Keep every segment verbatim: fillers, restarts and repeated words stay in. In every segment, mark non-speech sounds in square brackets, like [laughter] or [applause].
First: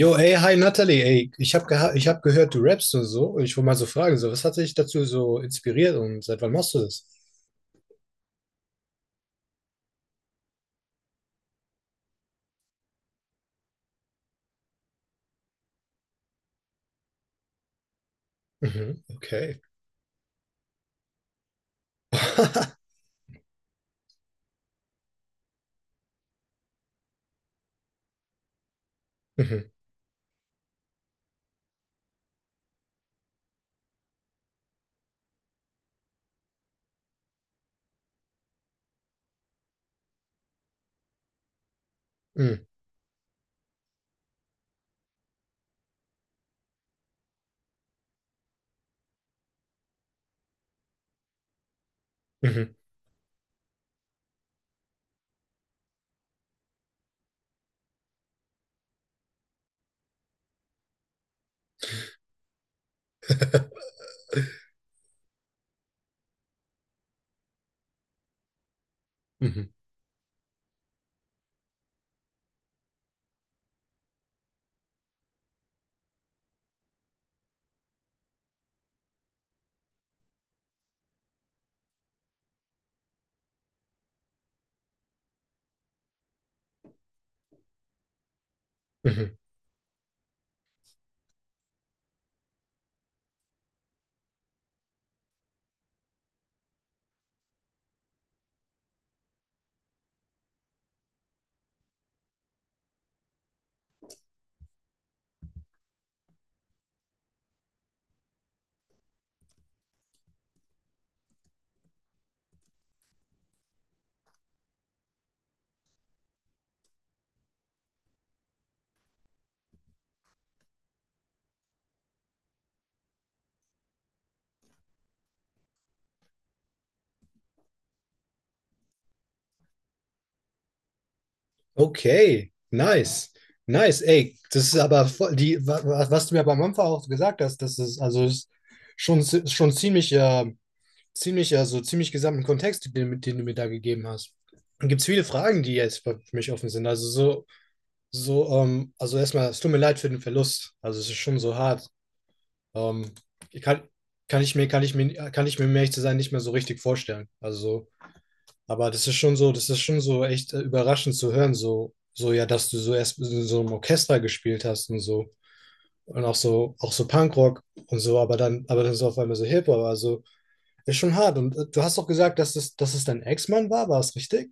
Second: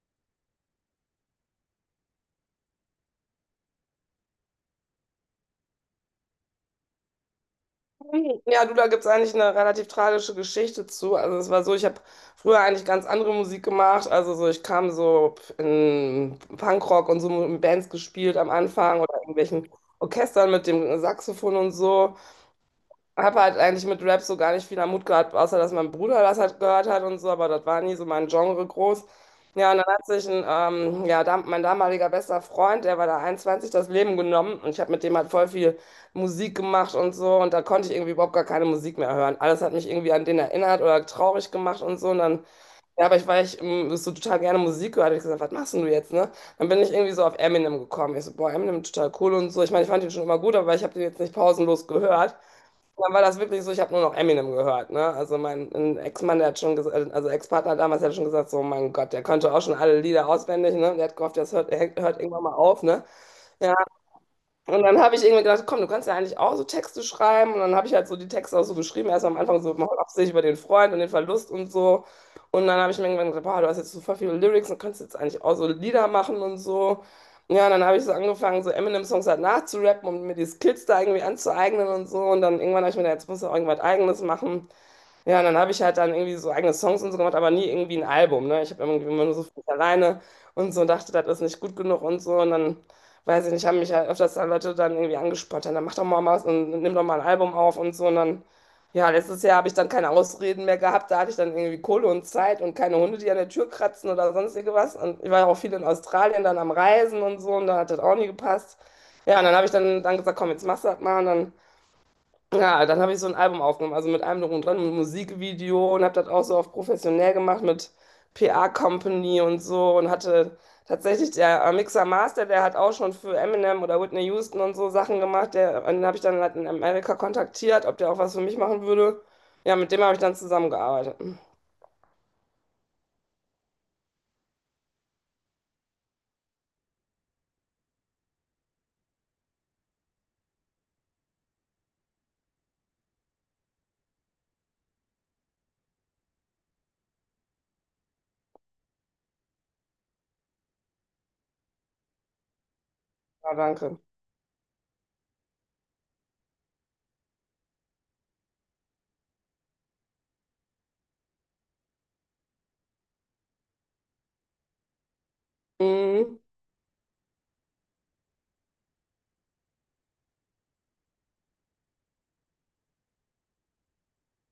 Jo, ey, hi Natalie, ey, ich habe geha ich hab gehört, du rappst und so. Ich wollte mal so fragen, so, was hat dich dazu so inspiriert und seit wann machst du das? [laughs] Ja, du, da gibt es eigentlich eine relativ tragische Geschichte zu. Also es war so, ich habe früher eigentlich ganz andere Musik gemacht. Also so, ich kam so in Punkrock und so in Bands gespielt am Anfang Mhm, oder in okay. irgendwelchen Orchestern mit dem Saxophon und so. [laughs] Habe halt eigentlich mit Rap so gar nicht viel am Hut gehabt, außer dass mein Bruder das halt gehört hat und so, aber das war nie so mein Genre groß. Mhm, Ja, und dann hat sich ein, ähm, ja, dam mein damaliger bester Freund, der war da einundzwanzig, das Leben genommen und ich habe mit dem halt voll viel Musik gemacht und so und da konnte ich irgendwie überhaupt gar keine Musik mehr hören. Alles hat mich irgendwie an den erinnert oder traurig gemacht und so und dann, mhm, ja, aber ich, war ich ähm, so total gerne Musik gehört, habe ich gesagt, was machst denn du jetzt, ne? Dann bin ich irgendwie so auf Eminem gekommen. Ich so, boah, Eminem total cool und so. Ich meine, ich fand ihn schon immer gut, aber ich habe den jetzt nicht pausenlos gehört. mhm, Und dann war das wirklich so, ich habe nur noch Eminem gehört, ne? Also mein ein Ex-Mann, der hat schon gesagt, also Ex-Partner damals, der hat schon gesagt, so mein Gott, der konnte auch schon alle Lieder auswendig, ne? Der hat gehofft, das hört, hört irgendwann mal auf, ne? Ja, [laughs] und dann habe ich irgendwie gedacht, komm, du kannst ja eigentlich auch so Texte schreiben. Und dann habe ich halt so die Texte auch so geschrieben. Erst am Anfang mhm, so mal hauptsächlich über den Freund und den Verlust und so. Und dann habe ich mir irgendwann gedacht, boah, du hast jetzt super viele Lyrics und kannst jetzt eigentlich auch so Lieder machen und so. Ja, und dann habe ich so angefangen, so Eminem-Songs halt nachzurappen und mir die Skills da irgendwie anzueignen und so. Und dann irgendwann habe ich mir gedacht, jetzt musst du auch irgendwas Eigenes machen. Ja, und dann habe ich halt dann irgendwie so eigene Songs und so gemacht, aber nie irgendwie ein Album, ne? Ich habe irgendwie immer nur mhm. so für mich alleine und so und dachte, das ist nicht gut genug und so. Und dann, weiß ich nicht, haben mich halt öfters dann Leute dann irgendwie angesprochen. Dann mach doch mal was und nimm doch mal ein Album auf und so. Und dann, ja, letztes Jahr habe ich dann keine Ausreden mehr gehabt, da hatte ich dann irgendwie Kohle und Zeit und keine Hunde, die an der Tür kratzen oder sonst irgendwas. Und ich war ja auch viel in Australien dann am Reisen und so und da hat das auch nie gepasst. Ja, und dann habe ich dann, dann gesagt, komm, jetzt machst du das mal und dann. Ja, dann habe ich so ein Album aufgenommen, also mit allem drum und dran, mit Musikvideo und habe das auch so auf professionell gemacht mit P A Company und so und hatte tatsächlich der äh, Mixer Master, der hat auch schon für Eminem oder Whitney Houston und so Sachen gemacht, der, den habe ich dann halt in Amerika kontaktiert, ob der auch was für mich machen würde. Ja, mit dem habe ich dann zusammengearbeitet. Okay, nice, nice, ey, das ist aber voll, die, wa- wa- was du mir beim Anfang auch gesagt hast, das ist, also ist schon, zi- schon ziemlich, äh, ziemlich, also ziemlich gesamten Kontext, den, den du mir da gegeben hast. Gibt es viele Fragen, die jetzt für mich offen sind, also so. So, ähm, also erstmal, es tut mir leid für den Verlust. Also es ist schon so hart. Ähm, Ja, ich kann, danke. kann ich mir, kann ich mir, kann ich mir, um ehrlich zu sein, nicht mehr so richtig vorstellen. Also so, aber das ist schon so, das ist schon so echt äh, überraschend zu hören, so, so ja, dass du so erst in so einem Orchester gespielt hast und so. Und auch Mhm. so, auch so Punkrock und so, aber dann, aber dann so auf einmal so Hip-Hop. Also ist schon hart. Und äh, du hast doch gesagt, dass es, dass es dein Ex-Mann war, war es richtig?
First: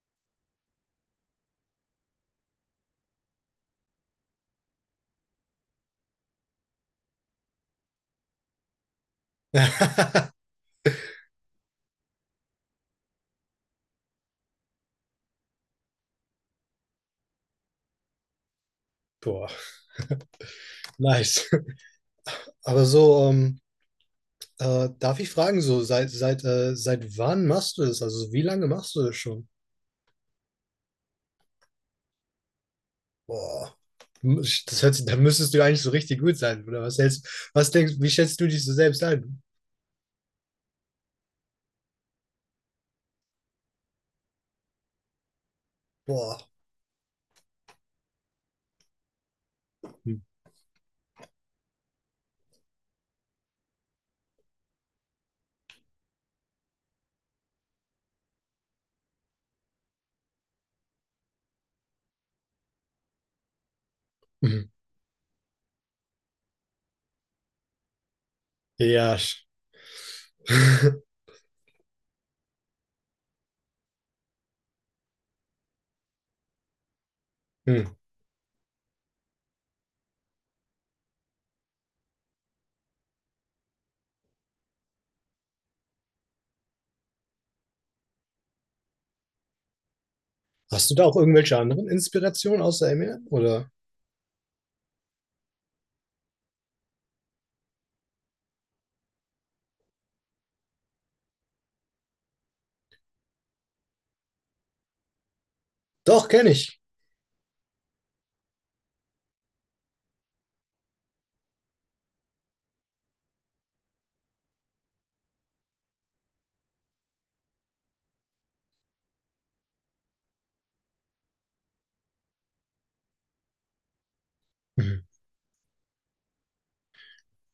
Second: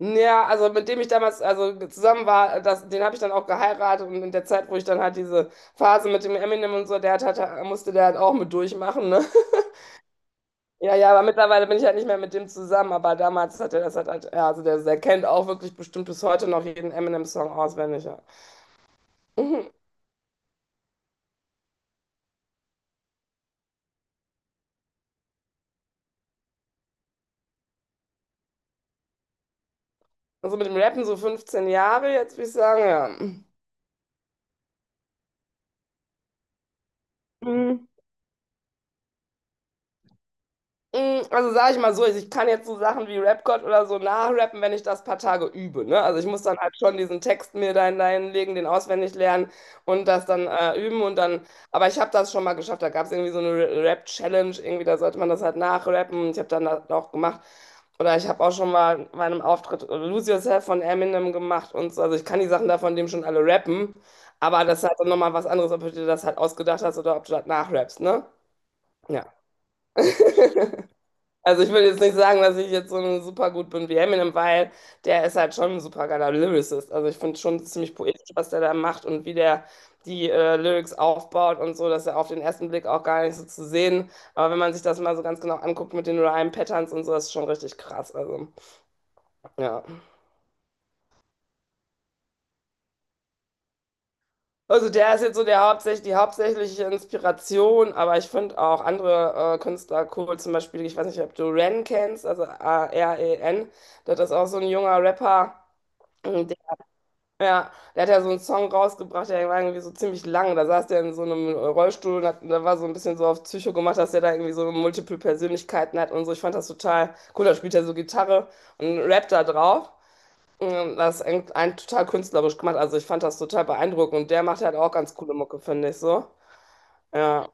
Ja, also mit dem ich damals also zusammen war, das, den habe ich dann auch geheiratet und in der Zeit, wo ich dann halt diese Phase mit dem Eminem und so, der hat, hat, musste der halt auch mit durchmachen, ne? [laughs] [laughs] Ja, ja, aber mittlerweile bin ich halt nicht mehr mit dem zusammen, aber damals hat er das halt, halt ja, also der, der kennt auch wirklich bestimmt bis heute noch jeden Eminem-Song auswendig, ja. Boah, Mhm. nice. Aber so, ähm, äh, darf ich fragen, so seit seit äh, seit wann machst du das? Also wie lange machst du das schon? Also mit dem Rappen so fünfzehn Jahre, jetzt würde ich sagen, ja. Boah, das hört sich, da müsstest du eigentlich so richtig gut sein, oder was hältst, was Mhm. denkst, wie schätzt du dich so selbst ein? Mm, also sage ich mal so, ich kann jetzt so Sachen wie Rap-God oder so nachrappen, wenn ich das paar Tage übe. Ne? Also ich muss Boah. dann halt schon diesen Text mir da hineinlegen, den auswendig lernen und das dann äh, üben und dann, aber ich habe das schon mal geschafft. Da gab es irgendwie so eine Ra- Rap-Challenge, irgendwie, da sollte man das halt nachrappen. Ich habe dann das auch gemacht. Oder ich habe auch schon mal bei einem Auftritt Lose Yourself von Eminem gemacht und so. Also ich kann die Sachen da von dem schon alle rappen, aber Mhm. das ist halt dann nochmal was anderes, ob du dir das halt ausgedacht hast oder ob du das nachrappst, ne? Ja. Ja. sch- [laughs] [laughs] Also ich will jetzt nicht sagen, dass ich jetzt so super gut bin wie Eminem, weil der ist halt schon ein super geiler Lyricist. Also ich finde schon Hm. ziemlich poetisch, was der da macht und wie der die äh, Lyrics aufbaut und so, dass er auf den ersten Blick auch gar nicht so zu sehen. Aber wenn man sich das mal so ganz genau anguckt mit den Rhyme-Patterns und so, das ist schon richtig krass. Also ja. Hast du da auch irgendwelche anderen Inspirationen außer Eminem, oder? Also der ist jetzt so der hauptsächlich, die hauptsächliche Inspiration, aber ich finde auch andere äh, Künstler cool, zum Beispiel, ich weiß nicht, ob du Ren kennst, also A-R-E-N, das ist auch so ein junger Rapper. Doch, ähm, kenne ich. Ja, der hat ja so einen Song rausgebracht, der war irgendwie so ziemlich lang. Da saß der in so einem Rollstuhl und hat, da war so ein bisschen so auf Psycho gemacht, dass der da irgendwie so multiple Persönlichkeiten hat und so. Ich fand das total cool. Da spielt er so Gitarre und rappt da drauf. Und das ist ein, ein total künstlerisch gemacht. Also ich fand das total beeindruckend. Und der macht halt auch Mhm. ganz coole Mucke, finde ich so. Ja,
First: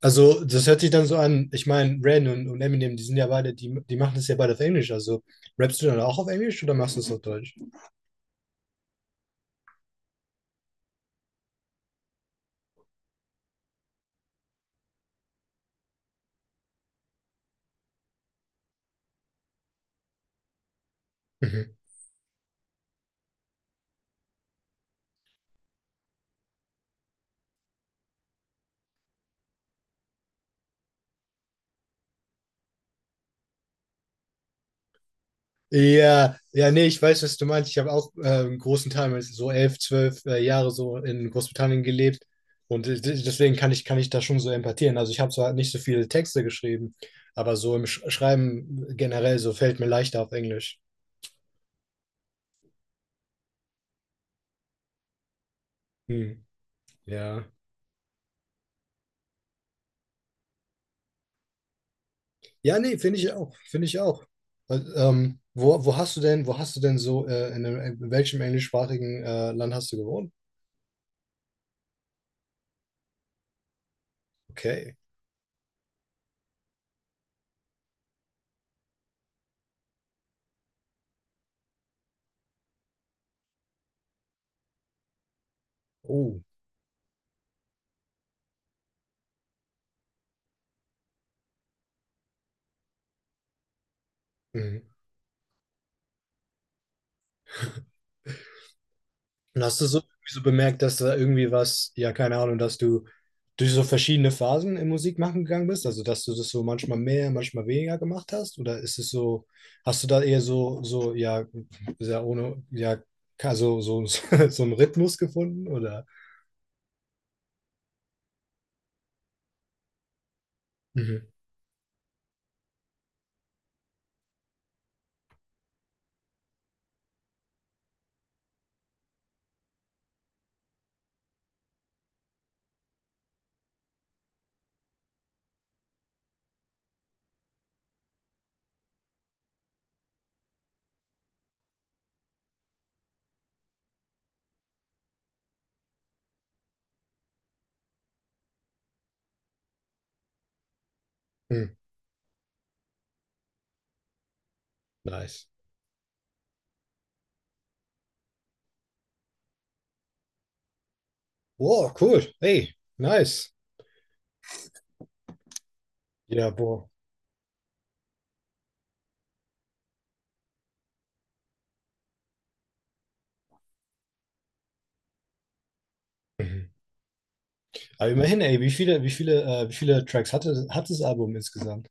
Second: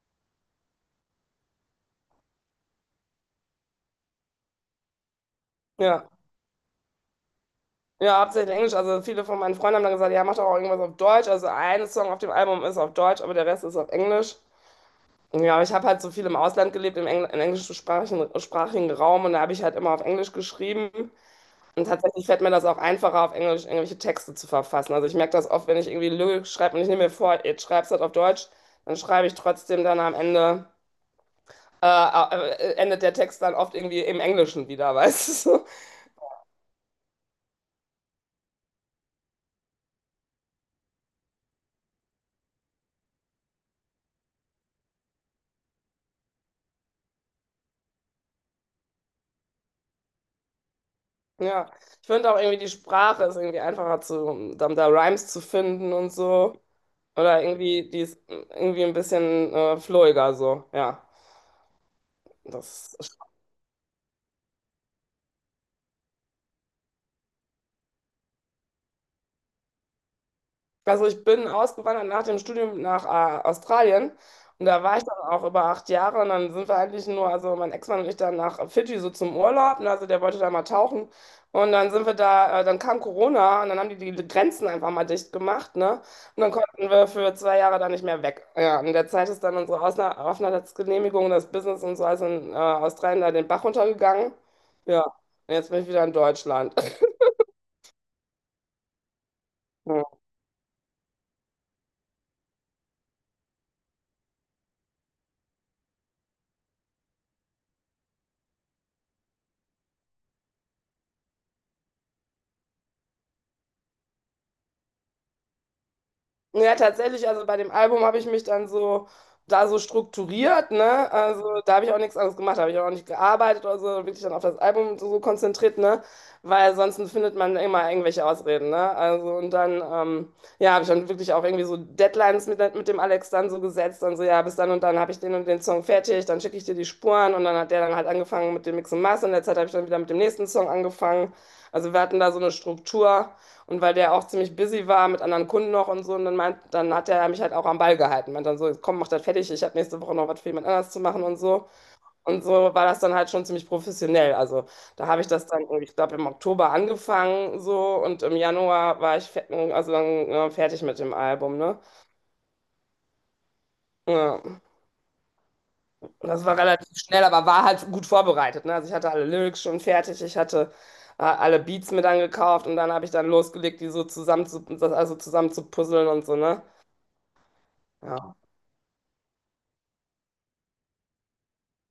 Also, das hört sich dann so an. Ich meine, Ren und, und Eminem, die sind ja beide, die, die machen das ja beide auf Englisch. Also, rappst du dann ja. auch auf Englisch oder machst du es auf Deutsch? Ja, hauptsächlich Englisch. Also viele von meinen Freunden haben dann gesagt, ja, mach doch auch irgendwas auf Deutsch. Also ein Song auf dem Album ist auf Deutsch, aber der Rest ist auf Englisch. Ja, aber ich habe halt so viel im Ausland gelebt, im, Engl im englischsprachigen sprachigen Raum und da habe ich halt immer auf Englisch geschrieben. Mhm. Und tatsächlich fällt mir das auch einfacher, auf Englisch irgendwelche Texte zu verfassen. Also ich merke das oft, wenn ich irgendwie Lyrik schreibe und ich nehme mir vor, jetzt schreibst du das auf Deutsch, dann schreibe ich trotzdem dann am Ende, äh, äh, äh, endet der Text dann oft irgendwie im Englischen wieder, weißt du? [laughs] Ja, ja, nee, ich weiß, was du meinst. Ich habe auch äh, einen großen Teil, meines- so elf, zwölf äh, Jahre so in Großbritannien gelebt. Und äh, de- deswegen kann ich, kann ich da schon so empathieren. Also, ich habe zwar nicht so viele Texte geschrieben, aber so im Sch Schreiben generell so fällt mir leichter auf Englisch. Ja, ich finde auch irgendwie die Sprache ist irgendwie einfacher zu, da, da Rhymes zu finden und Hm. so. Oder Ja. irgendwie, die ist irgendwie ein bisschen äh, flowiger so, ja. Ja, Das. nee, finde ich auch, finde ich auch. Weil, Ähm, wo, wo hast du denn, wo hast du denn so, äh, in, einem, in welchem englischsprachigen äh, Land hast du gewohnt? Also ich bin ausgewandert nach dem Studium nach äh, Australien und da Okay. war ich dann auch über acht Jahre und dann sind wir eigentlich nur, also mein Ex-Mann und ich dann nach Fidschi so zum Urlaub, ne, also der wollte da mal tauchen und dann sind wir da, äh, dann kam Corona und dann haben die die Grenzen einfach mal dicht gemacht, ne, und Oh. dann konnten wir für zwei Jahre da nicht mehr weg. Ja, in der Zeit ist dann unsere Ausna Aufenthaltsgenehmigung, das Business und so, also in äh, Australien da den Bach runtergegangen. Mhm. Ja, und jetzt bin ich wieder in Deutschland. Und hast du so, [laughs] so bemerkt, dass da irgendwie was, ja, keine Ahnung, dass du durch so verschiedene Phasen im Musikmachen gegangen bist? Also, dass du das so manchmal mehr, manchmal weniger gemacht hast? Oder ist es so, hast du da eher so, so, ja, sehr ohne, ja, ka- so, so, [laughs] so einen Rhythmus gefunden? Oder? Ja, tatsächlich, also bei dem Album habe ich mich dann so da so strukturiert, ne? Mhm. Also da habe ich auch nichts anderes gemacht, da habe ich auch nicht gearbeitet oder so, wirklich dann auf das Album so so konzentriert, ne? Weil sonst findet man immer irgendwelche Ausreden, ne? Also und dann, ähm, ja, habe ich dann wirklich auch irgendwie so Deadlines mit, mit dem Alex dann so gesetzt, dann so, ja, bis dann und dann habe ich den und den Song fertig, dann schicke ich dir die Spuren und dann hat der dann halt angefangen mit dem Mix und Master und in der Zeit habe ich dann wieder mit dem nächsten Song angefangen. Also wir hatten da so eine Struktur. Und weil der auch ziemlich busy war mit anderen Kunden noch und so, und dann meint, dann hat er mich halt auch am Ball gehalten. Meint dann so, komm, mach das fertig, ich habe nächste Woche noch was für jemand anders zu machen und so. Mhm. Und so war das dann halt schon ziemlich professionell. Also da habe ich Nice. das dann, ich glaube, im Oktober angefangen so und im Januar war ich fe- also dann, ja, fertig mit dem Album, ne? Wow, cool. Hey, nice. Ja. Und das Ja, war boah. relativ schnell, aber war halt gut vorbereitet, ne? Also ich hatte alle Lyrics schon fertig, ich hatte äh, alle Beats mir dann gekauft und dann habe ich dann losgelegt, die so zusammen zu, das also zusammen zu puzzeln und so, ne? Mhm. Aber Ja. immerhin, ey, wie viele, wie viele, äh, wie viele Tracks hatte, hat das Album insgesamt?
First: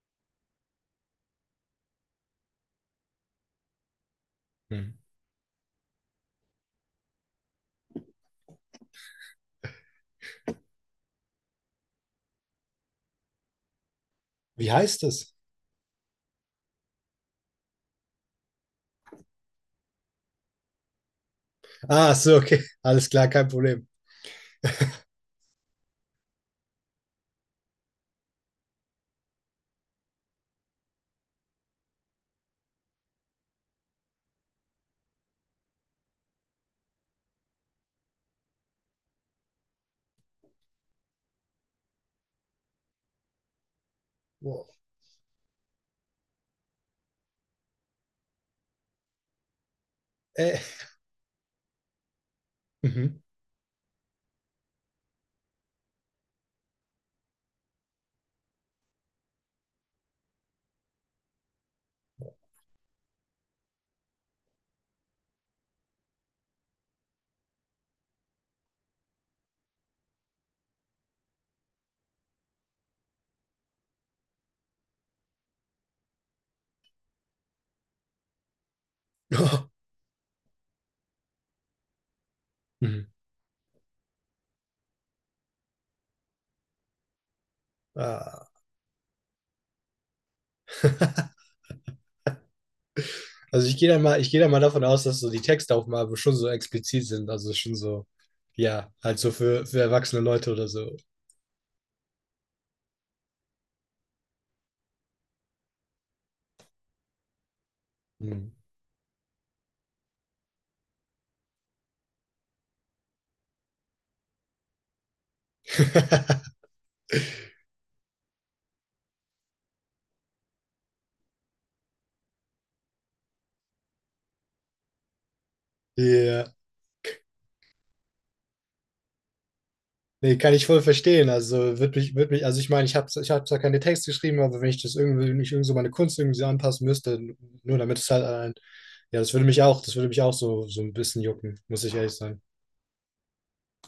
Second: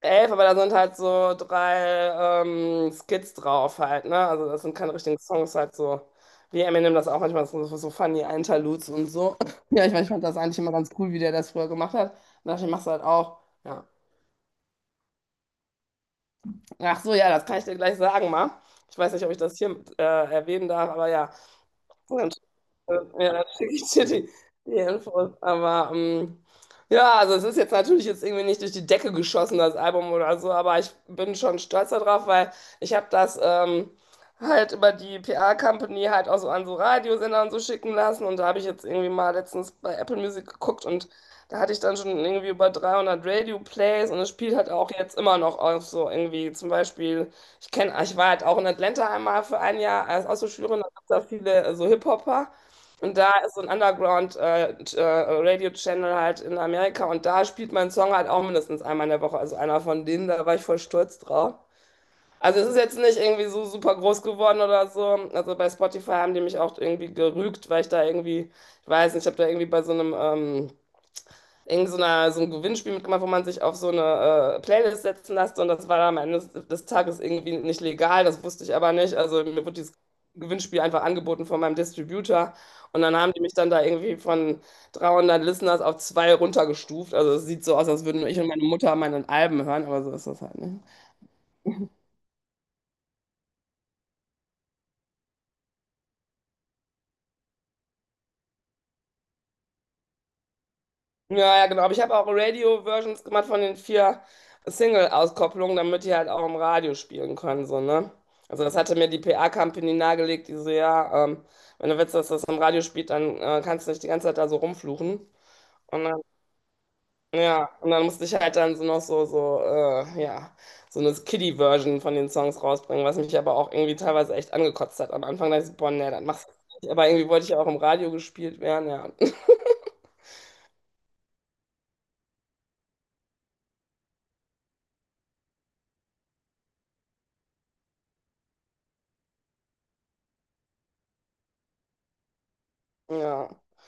Elf, aber da sind halt so drei ähm, Skits drauf halt, ne? Also das sind Mhm. keine richtigen Songs, halt so wie Eminem das auch manchmal so, so so funny Interludes und so. [clears throat] [laughs] Ja, ich, mein, ich fand das eigentlich immer ganz cool, wie der das früher gemacht hat. Und dachte, ich mach's halt auch. Ja. Wie heißt es? Ach so, ja, das kann ich dir gleich sagen, mal. Ich weiß nicht, ob ich das hier äh, erwähnen darf, aber ja, Ah, so, ganz, okay. äh, Alles klar, ja, dann kein schicke Problem. ich dir die, die Infos. Aber ähm, ja, also es ist jetzt natürlich jetzt irgendwie nicht durch die Decke geschossen, das Album oder so, aber ich bin schon stolz darauf, weil ich habe das ähm, halt über die P R-Company halt auch so an so Radiosender und so schicken lassen. Und da habe ich jetzt irgendwie mal letztens bei Apple Music geguckt und da hatte ich dann schon irgendwie über dreihundert Radio-Plays und es spielt halt Boah. auch jetzt immer noch auf so irgendwie zum Beispiel. Ich kenne, ich war halt auch in Atlanta einmal für ein Jahr als Äh. Austauschschülerin, da gab es da viele äh, so Hip-Hopper. Und Mhm. da ist so ein Underground-Radio-Channel halt in Amerika und da spielt mein Song halt auch mindestens einmal in der Woche. Also einer von denen, da war ich voll stolz drauf. Also es ist jetzt nicht irgendwie so super groß geworden oder so. Also bei Spotify haben die mich auch irgendwie gerügt, weil ich da irgendwie, ich weiß nicht, ich habe da irgendwie bei so einem ähm, irgend so, einer, so ein Gewinnspiel mitgemacht, wo man sich auf so eine äh, Playlist setzen lässt und das war dann am Ende des, des Tages irgendwie nicht legal, das wusste ich aber nicht. Also mir wurde [laughs] dieses Gewinnspiel einfach angeboten von meinem Distributor und Mhm. dann haben die mich dann da irgendwie von dreihundert Listeners auf zwei runtergestuft. Also es sieht so aus, als würden nur ich und Ah. meine Mutter meine Alben hören, aber so ist das halt nicht. Also ich gehe da mal, ich gehe da mal davon aus, dass so die Texte auf dem Album schon so explizit sind, also schon so, ja, halt so für, für erwachsene Leute oder so. Ja, ja, genau. Aber ich habe auch Radio-Versions gemacht von den vier Single-Auskopplungen, damit die halt auch im Radio spielen können, so, ne? Mhm. Also das hatte mir die P R-Company nahegelegt, die so, ja, ähm, wenn du willst, dass das im Radio spielt, dann äh, kannst du nicht die ganze Zeit da so rumfluchen. Und dann, [laughs] ja, und dann musste ich halt dann so noch so, so, äh, ja, so eine Kiddie-Version von den Songs rausbringen, was mich aber auch irgendwie teilweise echt angekotzt hat. Am Anfang da dachte ich, so, boah, nee, das machst Ja. du nicht. Aber irgendwie wollte ich ja auch im Radio gespielt werden, ja. [laughs] Nee, kann ich voll verstehen. Also wird mich, wird mich, also ich meine, ich habe ich hab zwar keine Texte geschrieben, aber wenn ich das irgendwie, wenn ich irgendwie so meine Kunst irgendwie so anpassen müsste, nur damit es halt ein, ja, das würde mich auch, das würde mich auch so, so ein bisschen jucken, muss ich ehrlich sagen. Ja.